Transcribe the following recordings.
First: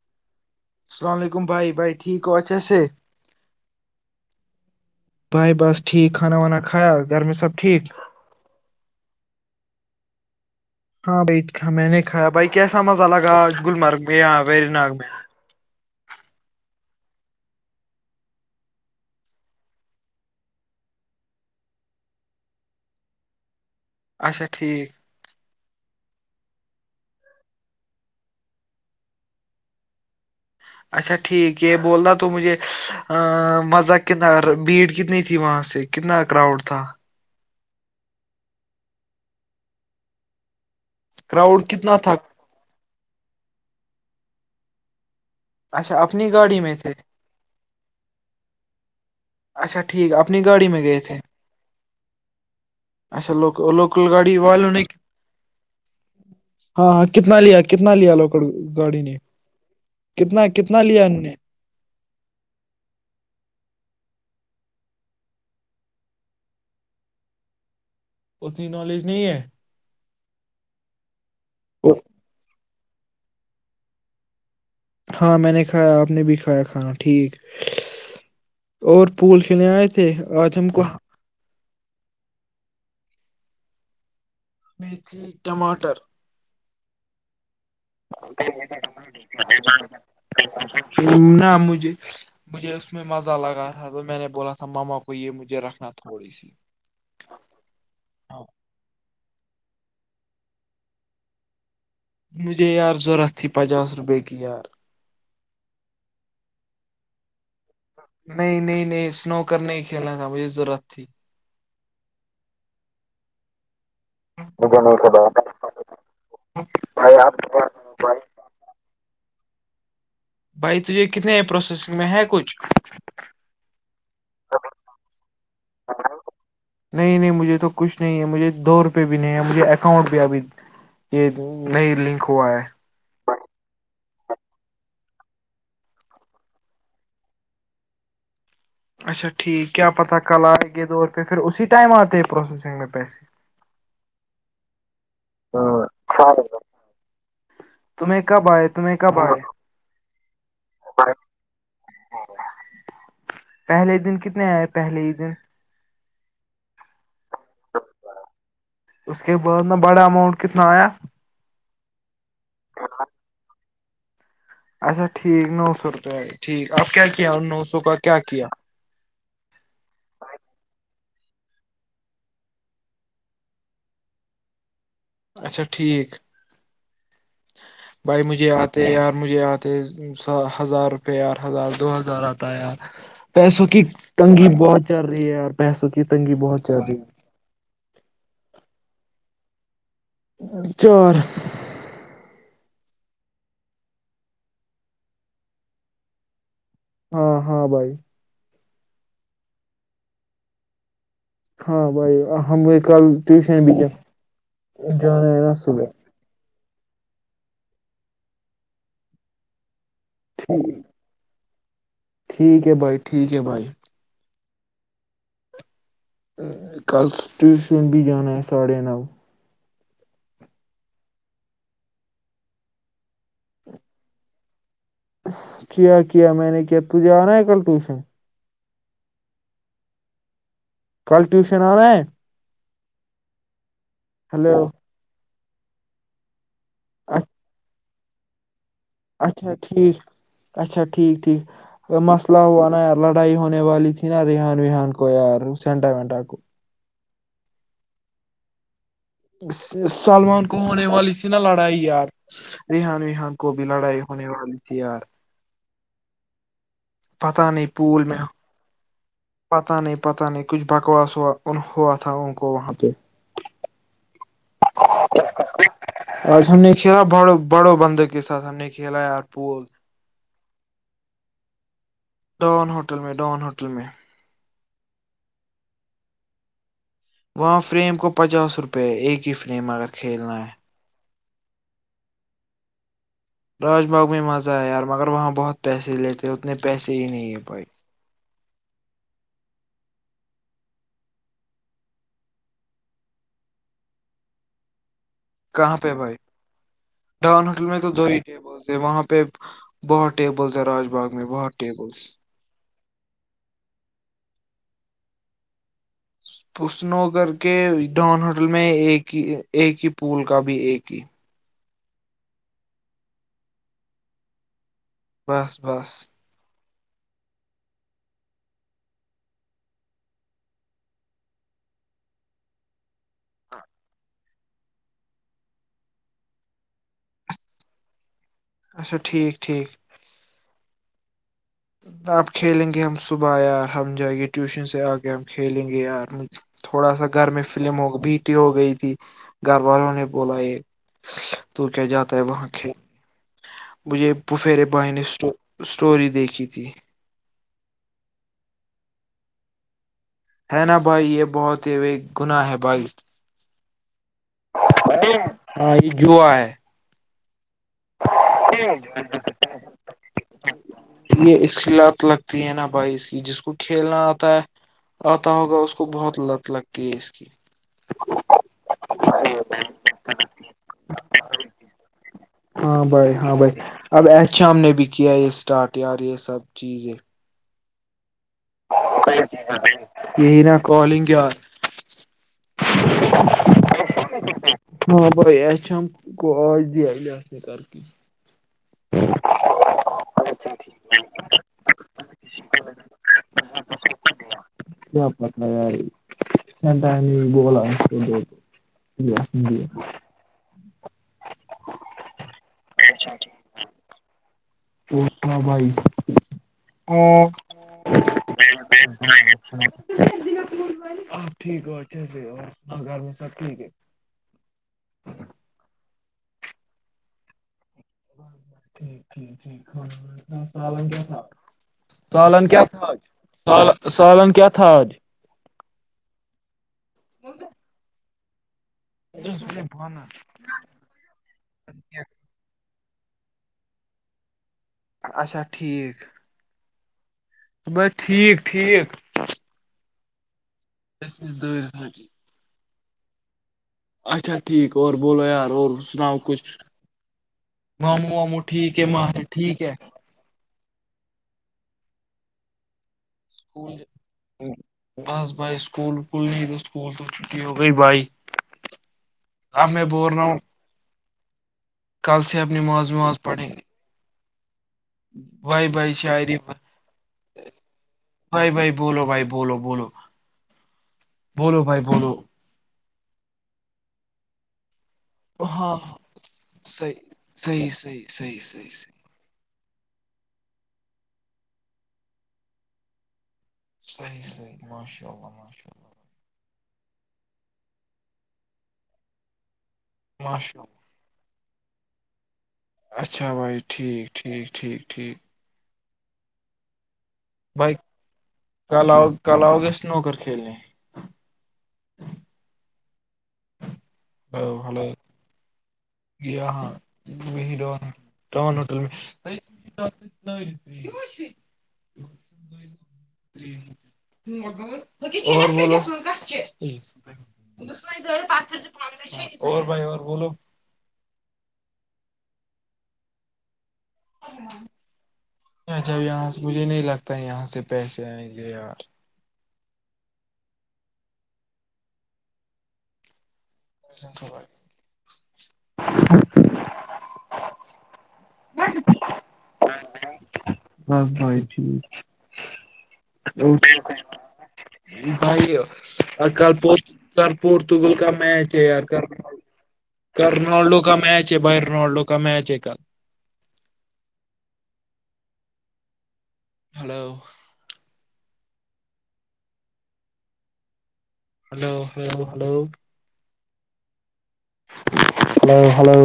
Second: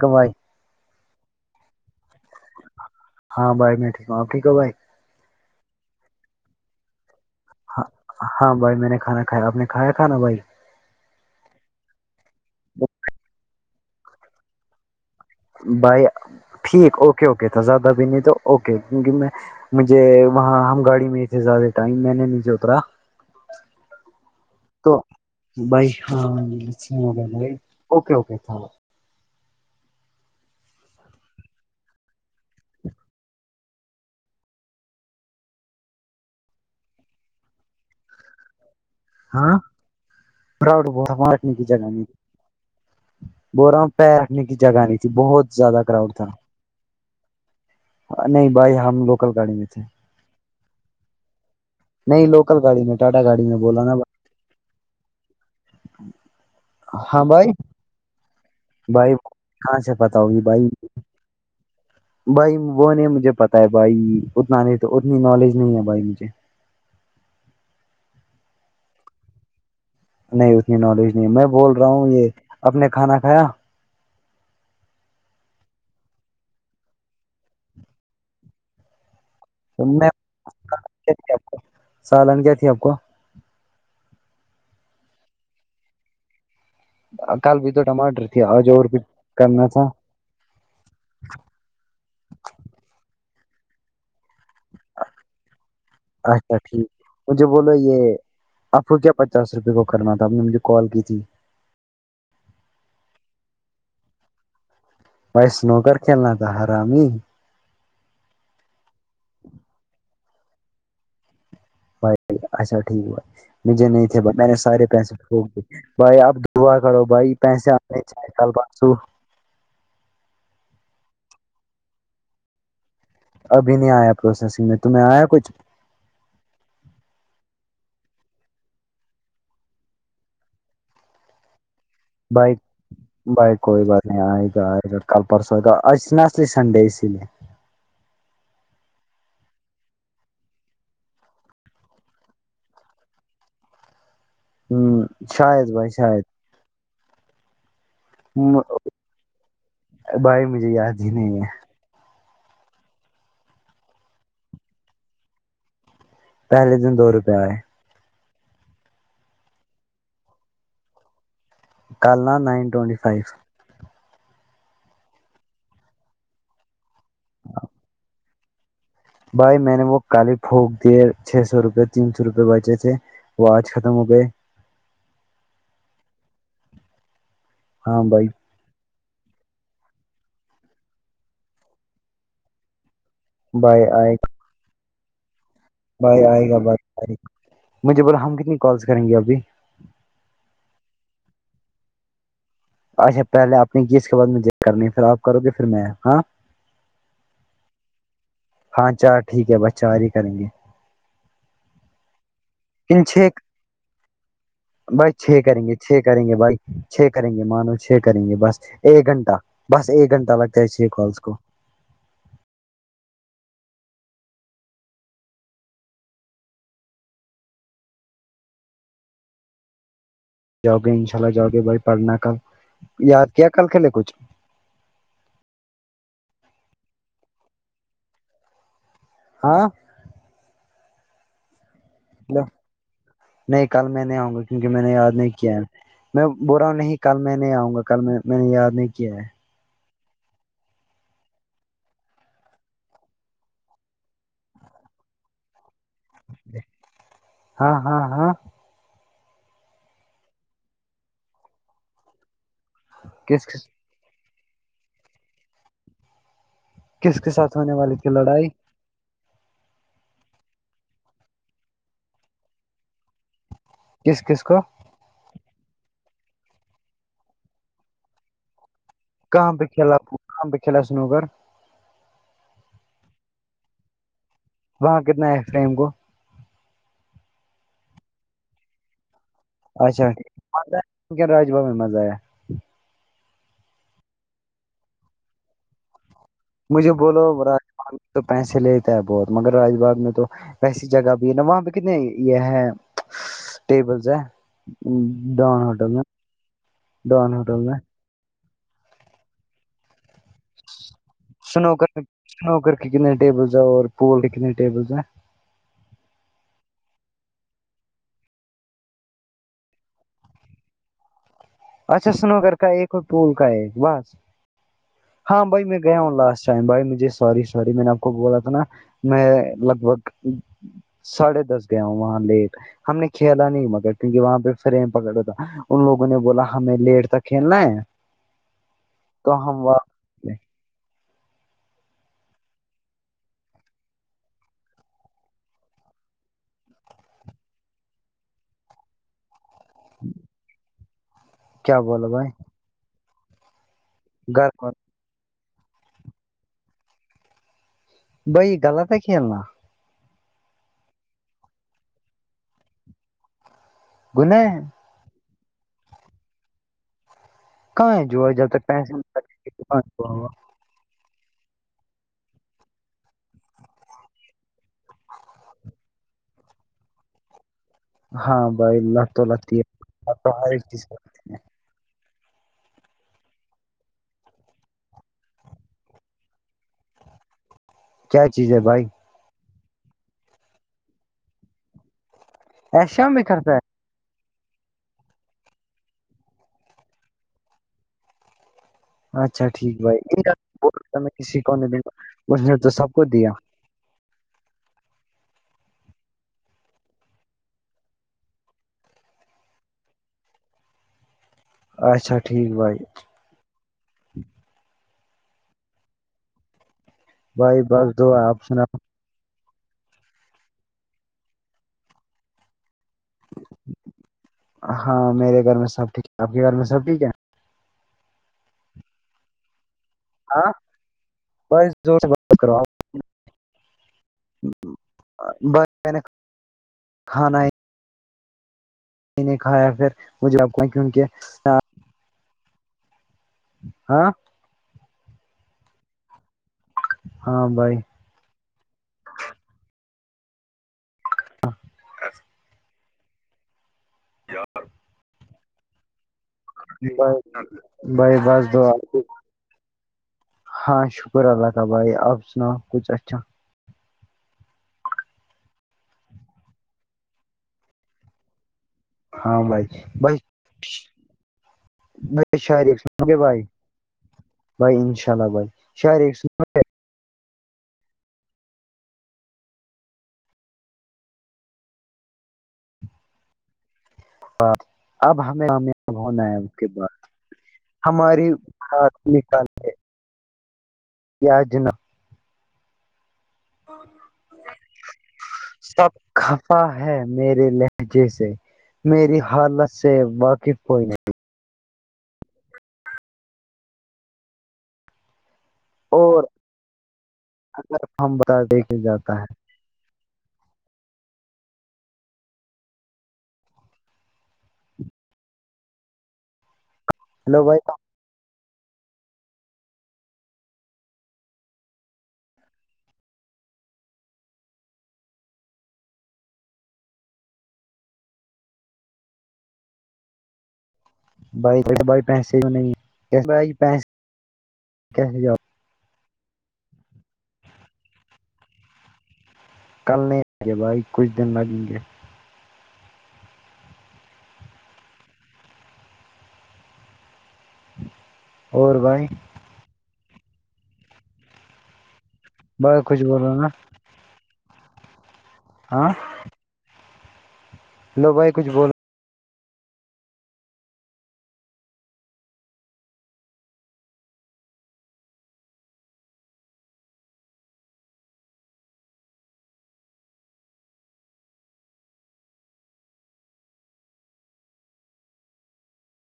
کو بھائی اللام علیکم بھائی بائی ٹھیک کو اھاسے ہاں بھائی میں ٹھیک ہوں آپ ٹھیک ہو بھائی بھائی بس ٹھیک کھانا وانا کھایا گھر میں سب ہاں ٹھیک ہاں بھائی میں نے کھانا کایا آپ نے کھایا کھانا بھائی ہاں بھائی میں نے کھایا بھائی کیسا مزہ لگا گلمرگ میں یا ویری نگ میں بھائی ٹھیک اوکے اوکے تو زیادہ بھی نہیں تو اوکے کیونک میں مجھے وہاں ہم گاڑی میں ہی تھے زیادہ ٹائم میں نے نہیں جو اترا اچھا ٹھیک بائی ہاں ب اکے اوکے چلو اچھا ٹھیک یہ بول رہ تو مجھے مذق کنار بھیڑ کتنی تھی وہاں سے کتنا کراؤڈ تھا ہاں پرؤڈ بتارٹنے کی کراؤڈ جگہ کتنا نہیں تھا بو رہا ہ پیر رکھنے کی جگہ نہیں تھی بہت زیادہ اچھا بھیڑ تھا اپنی گاڑی میں تھے نہیں بھائی ہم لوکل گاڑی میں اچھا تھے ٹھیک اپنی گاڑی میں گئے تھے نہیں لوکل گاڑی میں ٹاٹا اچھا گاڑی میں لوکل بولا نا لوکل گاڑی والوں نے ہاں ہاں کتنا لیا کتنا لیا لوکڑ گاڑی بھائی نے کہاں سے پتا ہوگی کتنا بھائی کتنا لیا ان نے بھائی وہ نہیں مجھے پتا ہے بھائی اتنا نہیں اتنی نالج نہیں ہے بھائی مجھے اتنی نالج نہیں ہے نہیں اتنی نالج نہیں میں بول رہا ہوں یہ اپ نے کھانا کھایا ہاں میں نے کھایا آپ نے بھی کھایا کھانا ٹھیک اور پول کھلنے آئے میں تھے آج ہم کو کیا تھی آپ سالن کیا تھی آپ کو ٹماٹر کل بھی تو ٹماٹر تھی آج اور بھی کرنا تھا [inaudible] نا مجھے مجھے اس میں مزہ لگا تھا تو میں نے بولا تھا ماما کو یہ مجھے رکھنا تھوڑی سی اچھا ٹھیک مجھے بولو یہ آپ کو کیا پچاس روپے کو کرنا تھا آپ نے مجھے کال کی تھی مجھے یار ضرورت تھی پچاس روپے کی یار بھائی اسنو کر کھیلنا تھا ہرام ہی نہیں نہیں نہیں سنوکر نہیں کھیلنا تھا مجھے ضرورت تھی بھ اچھا ٹھیک بھائی مجھے نہیں تھے بائی میں نے مجھے سارے نہیں پیسے خبر پھونک دیے بھائی اپ دعا کرو بھائی پیسے نہیں چ کل پرسو [unintelligible] بھائی تجھے کتنے ہے پروسیسنگ میں ہے کچھ ابھی نہیں آیا پروسیسنگ میں تمہیں آیا کچھ ہاں [unintelligible] نہیں نہیں مجھے تو کچھ نہیں ہے مجھے دو ر پہ بھی نہیں ہے مجھے اکاؤنٹ پہ ابھی یہ نئ لی [unintelligible] بائک بھائی کوئی بات نہیں آئے گا آئے گا کل پرسوں آئے گا آ ج تھی نہ اسلی سنڈے اسی لیے اچھا ٹھیک کیا پتاہ کل آئے کے دور پہ پھر اسی ٹائم آتے پروسیسنگ میں پیسے ہ شاہید بھائی شاہید تمہیں کب آئے تمہیں کب آئے بھائی مجھے یاد ہی نہیں ہے پہلے دن کتنے آئے پہلے ہی دن پہلے دن دو روپئے آئے اس کے بعد نا بڑا اماؤنٹ کتنا آیا کل نا نائن ٹوونٹی فائیو اچھا ٹھیک نو سو روپے ٹھیک اب کیا کیا نو سو کا کیا کیا بھائی میں نے وہ کالی پھونک دیے چھ سو روپے تین سو روپے بچے تھے وہ آج ختم ہو گئے اچھا ٹھیک بھائی مجھے یاد تے یار مجھے آتے ہزار روپے یار ہزار دو ہزار آتا یار پیسوں کی بھائی آئے گا، تنگی بہت چل رہی ہے یار پیسوں کی بھائی تنگی آئے گا بہت بھائی چل رہی ہے آئے گا۔ مجھے بولا ہم کتنی کالس کریں گے ابھی چار اچھا پہلے آپ نے کی اس کے بعد مجھے کرنی پھر آپ کرو گے پھر میں ہاں ہاں ہاں بھائی ہاں چار ٹھیک ہے بس چار ہی کریں گے ہاں بھائی ہم نے کل ان چھ ٹیوشن بھی کیا بھائی جانا چھ ہے نا کریں گے صبح چھ کریں گے بھائی چھے کریں گے مانو چھے کریں گے بس ایک گھنٹہ بس ایک گھنٹہ لگتا ٹھیک ہےے کالس کو ٹھیک ہے بھائی ٹھیک ہے بھائی کل ٹیوشن بھی جان ہے ساڑھے نو جاؤگے ان شاء اللہ جاؤگے بھائی پڑھنا کل یاد کیا کل کھیلے کچھ کیا کیا میں نے کیا تجھے آناا ہے کل ٹیوشن ہاں کل ٹیوشن آناا ہے لو نہیں کل میں نہیں آؤں گا ہلو کیونکہ میں نے یاد نہیں کیا ہے میں بول رہا ہوں نہیں کل میں نہیں آؤں گا کل میں میں نے یاد نہیں کیا ہے اچھا ٹھیک اچھا ٹھیک ٹھیک مسئلہ ہوا نا یار لڑائی ہونے والی تھی نا ریحان ویحان کو یار سینٹا وینٹا کو ہاں ہاں ہاں سلمان کو ہونے والی تھی نا لڑائی یار ریحان ویحان کس کو بھی لڑائی ہونے والی تھی یار کس کے پتا ساتھ نہیں ہونے والی پول تھی میں لڑائی پتا نہیں پت نہیں کچھ بکواس ہوا ہوا تھا ان کو وہاں پہ کس کس کو آج ہم نے کھیلاا بڑ بڑوں بند کے ساتھ ہم نے کھیلا یار کہاں پ پول کھیلا آ کہاں پ کھیلا سنو گھر ڈون ہوٹل میں ڈون ہوٹل میں وہاں کتنا ہے اس ائم کو وہاں فریم کو پچاس روپئے ہے ایک ہی ف اچھاک راج بھا میں مز آیا راج باغ میں مزہ ہے یار مگر وہاں بہت پیسے لیتے اتنے مجھے پیسے ہی بولو نہیں ہے بھائی راج تو پیسے لیتا ہے بہت مگر راج باغ میں تو ویسی جگہ بھی ہے نا وہاں پہ کتنے یہ ہے ٹیبلس ہے ڈان کہاں ہوٹل پہ میں بھائی ڈان ہوٹل میں ٹیبلس ہے وہاں پہ بہت ٹیبلس ہے راج باغ میں بہت سنوکر ٹیبلس سنوکر کے کتنے ٹیبلس ہیں اور پول کے کتنے ٹیبلس ہیں اسنو کر کے ڈان ہوٹل میں ایک ہی ایک ہی پول کا بھی ایک ہی اچھا سنوگر کا ایک اور پٹول کا ایک بس ہاں بس بائی میں بس گیا ہوں لاسٹ ش بھائی مجھے س سوری میں نے آپ کو بولا تھا نا میں لگ بھگ ساڑھے دس گیا ہوں وہاں لیٹ ہم نے کھیلا نہیں متر کیوںک وہاں پہ سرم پکڑا تھا ان لوگوں نے بولا ہمیں لیٹ تک کھیلنا ہے اچھا تو ٹھیک ہم ٹھیک واپس گئے۔ آپ کھیلیں گے ہم صبح یار ہم جائ گے ٹیوشن سے آ کے ہم کھیلیں گے یارج تھوڑا سا گھر میں فلم ہو بیٹی ہو گئی تھی گھر والوں نے بولا یہ تو کیا بولو جاتا ہے بھائی وہاں کھیل مجھے گھر پفیرے پر بھائی نے اسٹوری دیکھی تھی بائی غلط ہے کی کھیلنا ہے نا بھائی یہ بہت ہی گنااہ ہے بھائی گنے ہاں یہ جوا ہے کہاہے جو جب تک پیس یہ اسکی لات لگتی ہے نا بھائی اس کی جس کو کھیلنا آتا ہے آتا ہوگا اس کو بہت لت لگتی ہے اس کی ہاں بھائی لگ تو لگتی ہے ہر ایک چیز لگتی ہے۔ ہاں بھائی ہاں بھائی اب احت شام نے بھی کیا یہ اسٹارٹ یار یہ سب چیز ہے کیا چیز ہے بھائی یہی نا کالنگ کیا ایشا میں بھی خرچ ہے ہاں بھائی اش ہم کو آج دیا اس نے کر کے اچھا ٹھیک بھائی کسی کو اس نے تو سب کو دیا ج یاری سینٹانی بولا ب جی جی اچھا ٹھیک بھائی پوٹا بھائی اور بھائی بس دو آپ سنا آ ٹھیک اور سب ٹھیک ہے ہاں میرے گھر میں سب ٹھیک ہے آپ کے گھر میں سب ٹھیک ہے ٹھیک ٹھیک ٹھیک سن کیا تھا ب جو سال ک تھج س سالن ک تھاج ب نے کھانا نے کھایا پھر مجھے آب کیک ہاں اچھا ٹھیک ہاں بھائی ٹھیک ٹھیک اس دور رٹین اچھا ٹھیک اور بولو یار اور سناؤ کچھ بس ماموں بائی واموں بس دو ٹھیک آ ہے ماہر ٹھیک ہے ہاں شکر اللہ کا بھائی آپ سناؤ کچھ اچھا اسکول بس بائی سکول کھولنی تو سکول تو چھٹی ہو گئی بائی ہاں بھائی بائی ب کل سے اب شف نماز سمھے وماز بھائی پڑھیں گے بھائی انشاء اللہ بھائی ش ر بھائی بھائی بولو بھائی بولو بولو بولو بھائی بولو ہاں اب ہمیں ہاں کامیاب ہونا ہے اس کے صحیح بعد صحیح صحیح ہماری صحیح صحیح ہات صحیح نکال یاج ن صحیحیح ماشاء اللہ ماشاء اللہ سب کفا ہے میرے لہجے سے میری حالت سے اللہ باقی ماشاء اللہ پئی نہیں اچھا بھائی ٹھیک ٹھیک ٹھیک ٹھیک اور اگر ہم بتا دیک کے جاتا ہے لوگیس نو کرر کھیلنے ا ہملے ہاں ہیلو بھائی وہیرو ہیں تان ہوٹل میں [inaudible] اور بھائی اور بولو بائیے بائی پیسے کو نہیں بائی پس اھا ا یہاں سے مجھے نہیں لگتا یہاں سے پیسے آئیں گے یار کل نہیں آئیں گے بھائی کچھ دن لگیں گے [unintelligible] [inaudible] اور بانی بس بھائی ٹھیک بہت کچھ بول رہا ہیں نا جی بھائی ہاں [unintelligible] پورتگل کا لو بھائی کچھ میچ بولو کر کل روناالڈو کا میچ ہے بھائی رنالڈو کا میچ ہے کل hello hello hello hello hello hello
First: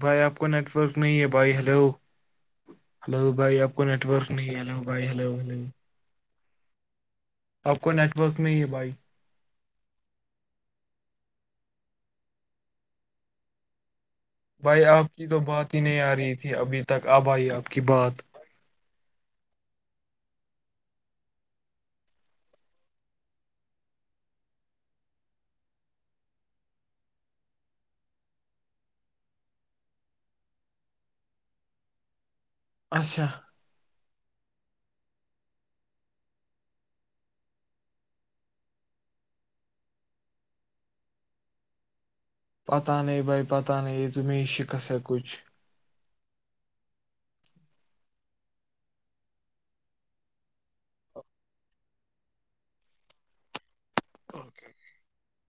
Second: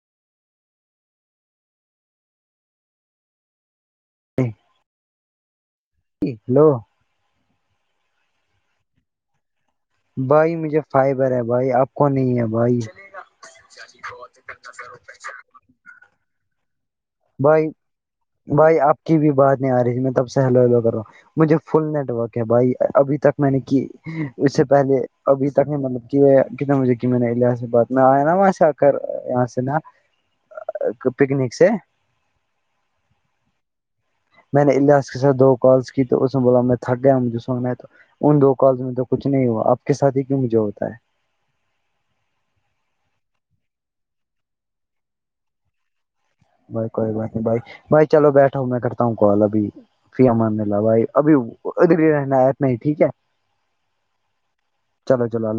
بھائی آپ کو نیٹ ورک نہیں ہے بھائی ہلو ہلو بھائی آپ کو نیٹ ورک اپ ہیلو بھائی ہلو ہلو ہیلو آپ کو نیٹ ورک نہیں ہے بھائی بھائی مجھے فائبر ہے بھائی آپ کو نہیں ہے بھائی [unintelligible] بھائی آپ کی تو بات ہی نہیں آ رہی تھی ابھی تک ابھائی آپ بھائی کی بات بھائی آپ کی بھی بات نہیں آ رہی تھی میں تب سے ہلو ہلو کرا مجھے فل نیٹورک ہے بھائی ابھی تک میں نے کی اس سے پہلے ابھی تک نہیں مطلب کہ کتنا مجھے کہ میں نے الیاس سے بات میں آیا نا وہاں سے آ کر یہاں سے نا [unintelligible] اچھا میں نے اللاس کے ساتھ دو کالزکی تو اس نے بولا میں تھک گیا مجھے سونا ہیں تو ان دو کال میں تو کچھ نہیں ہوا آپ کے ساتھی ہی کیوں مجھے ہوتا ہے پتہ نہیں بھائی پت نہیں اتنی شکسا ہے کچھ بھائی کوئی بات نہیں بھائی بھائی چلو بیٹھا ہوں میں کرتا ہوں کال ابھی فی اماندلہ بھائی ابھی ا رہنے آ اتنا ٹھیک ہے [inaudible] چلو چلو اللہ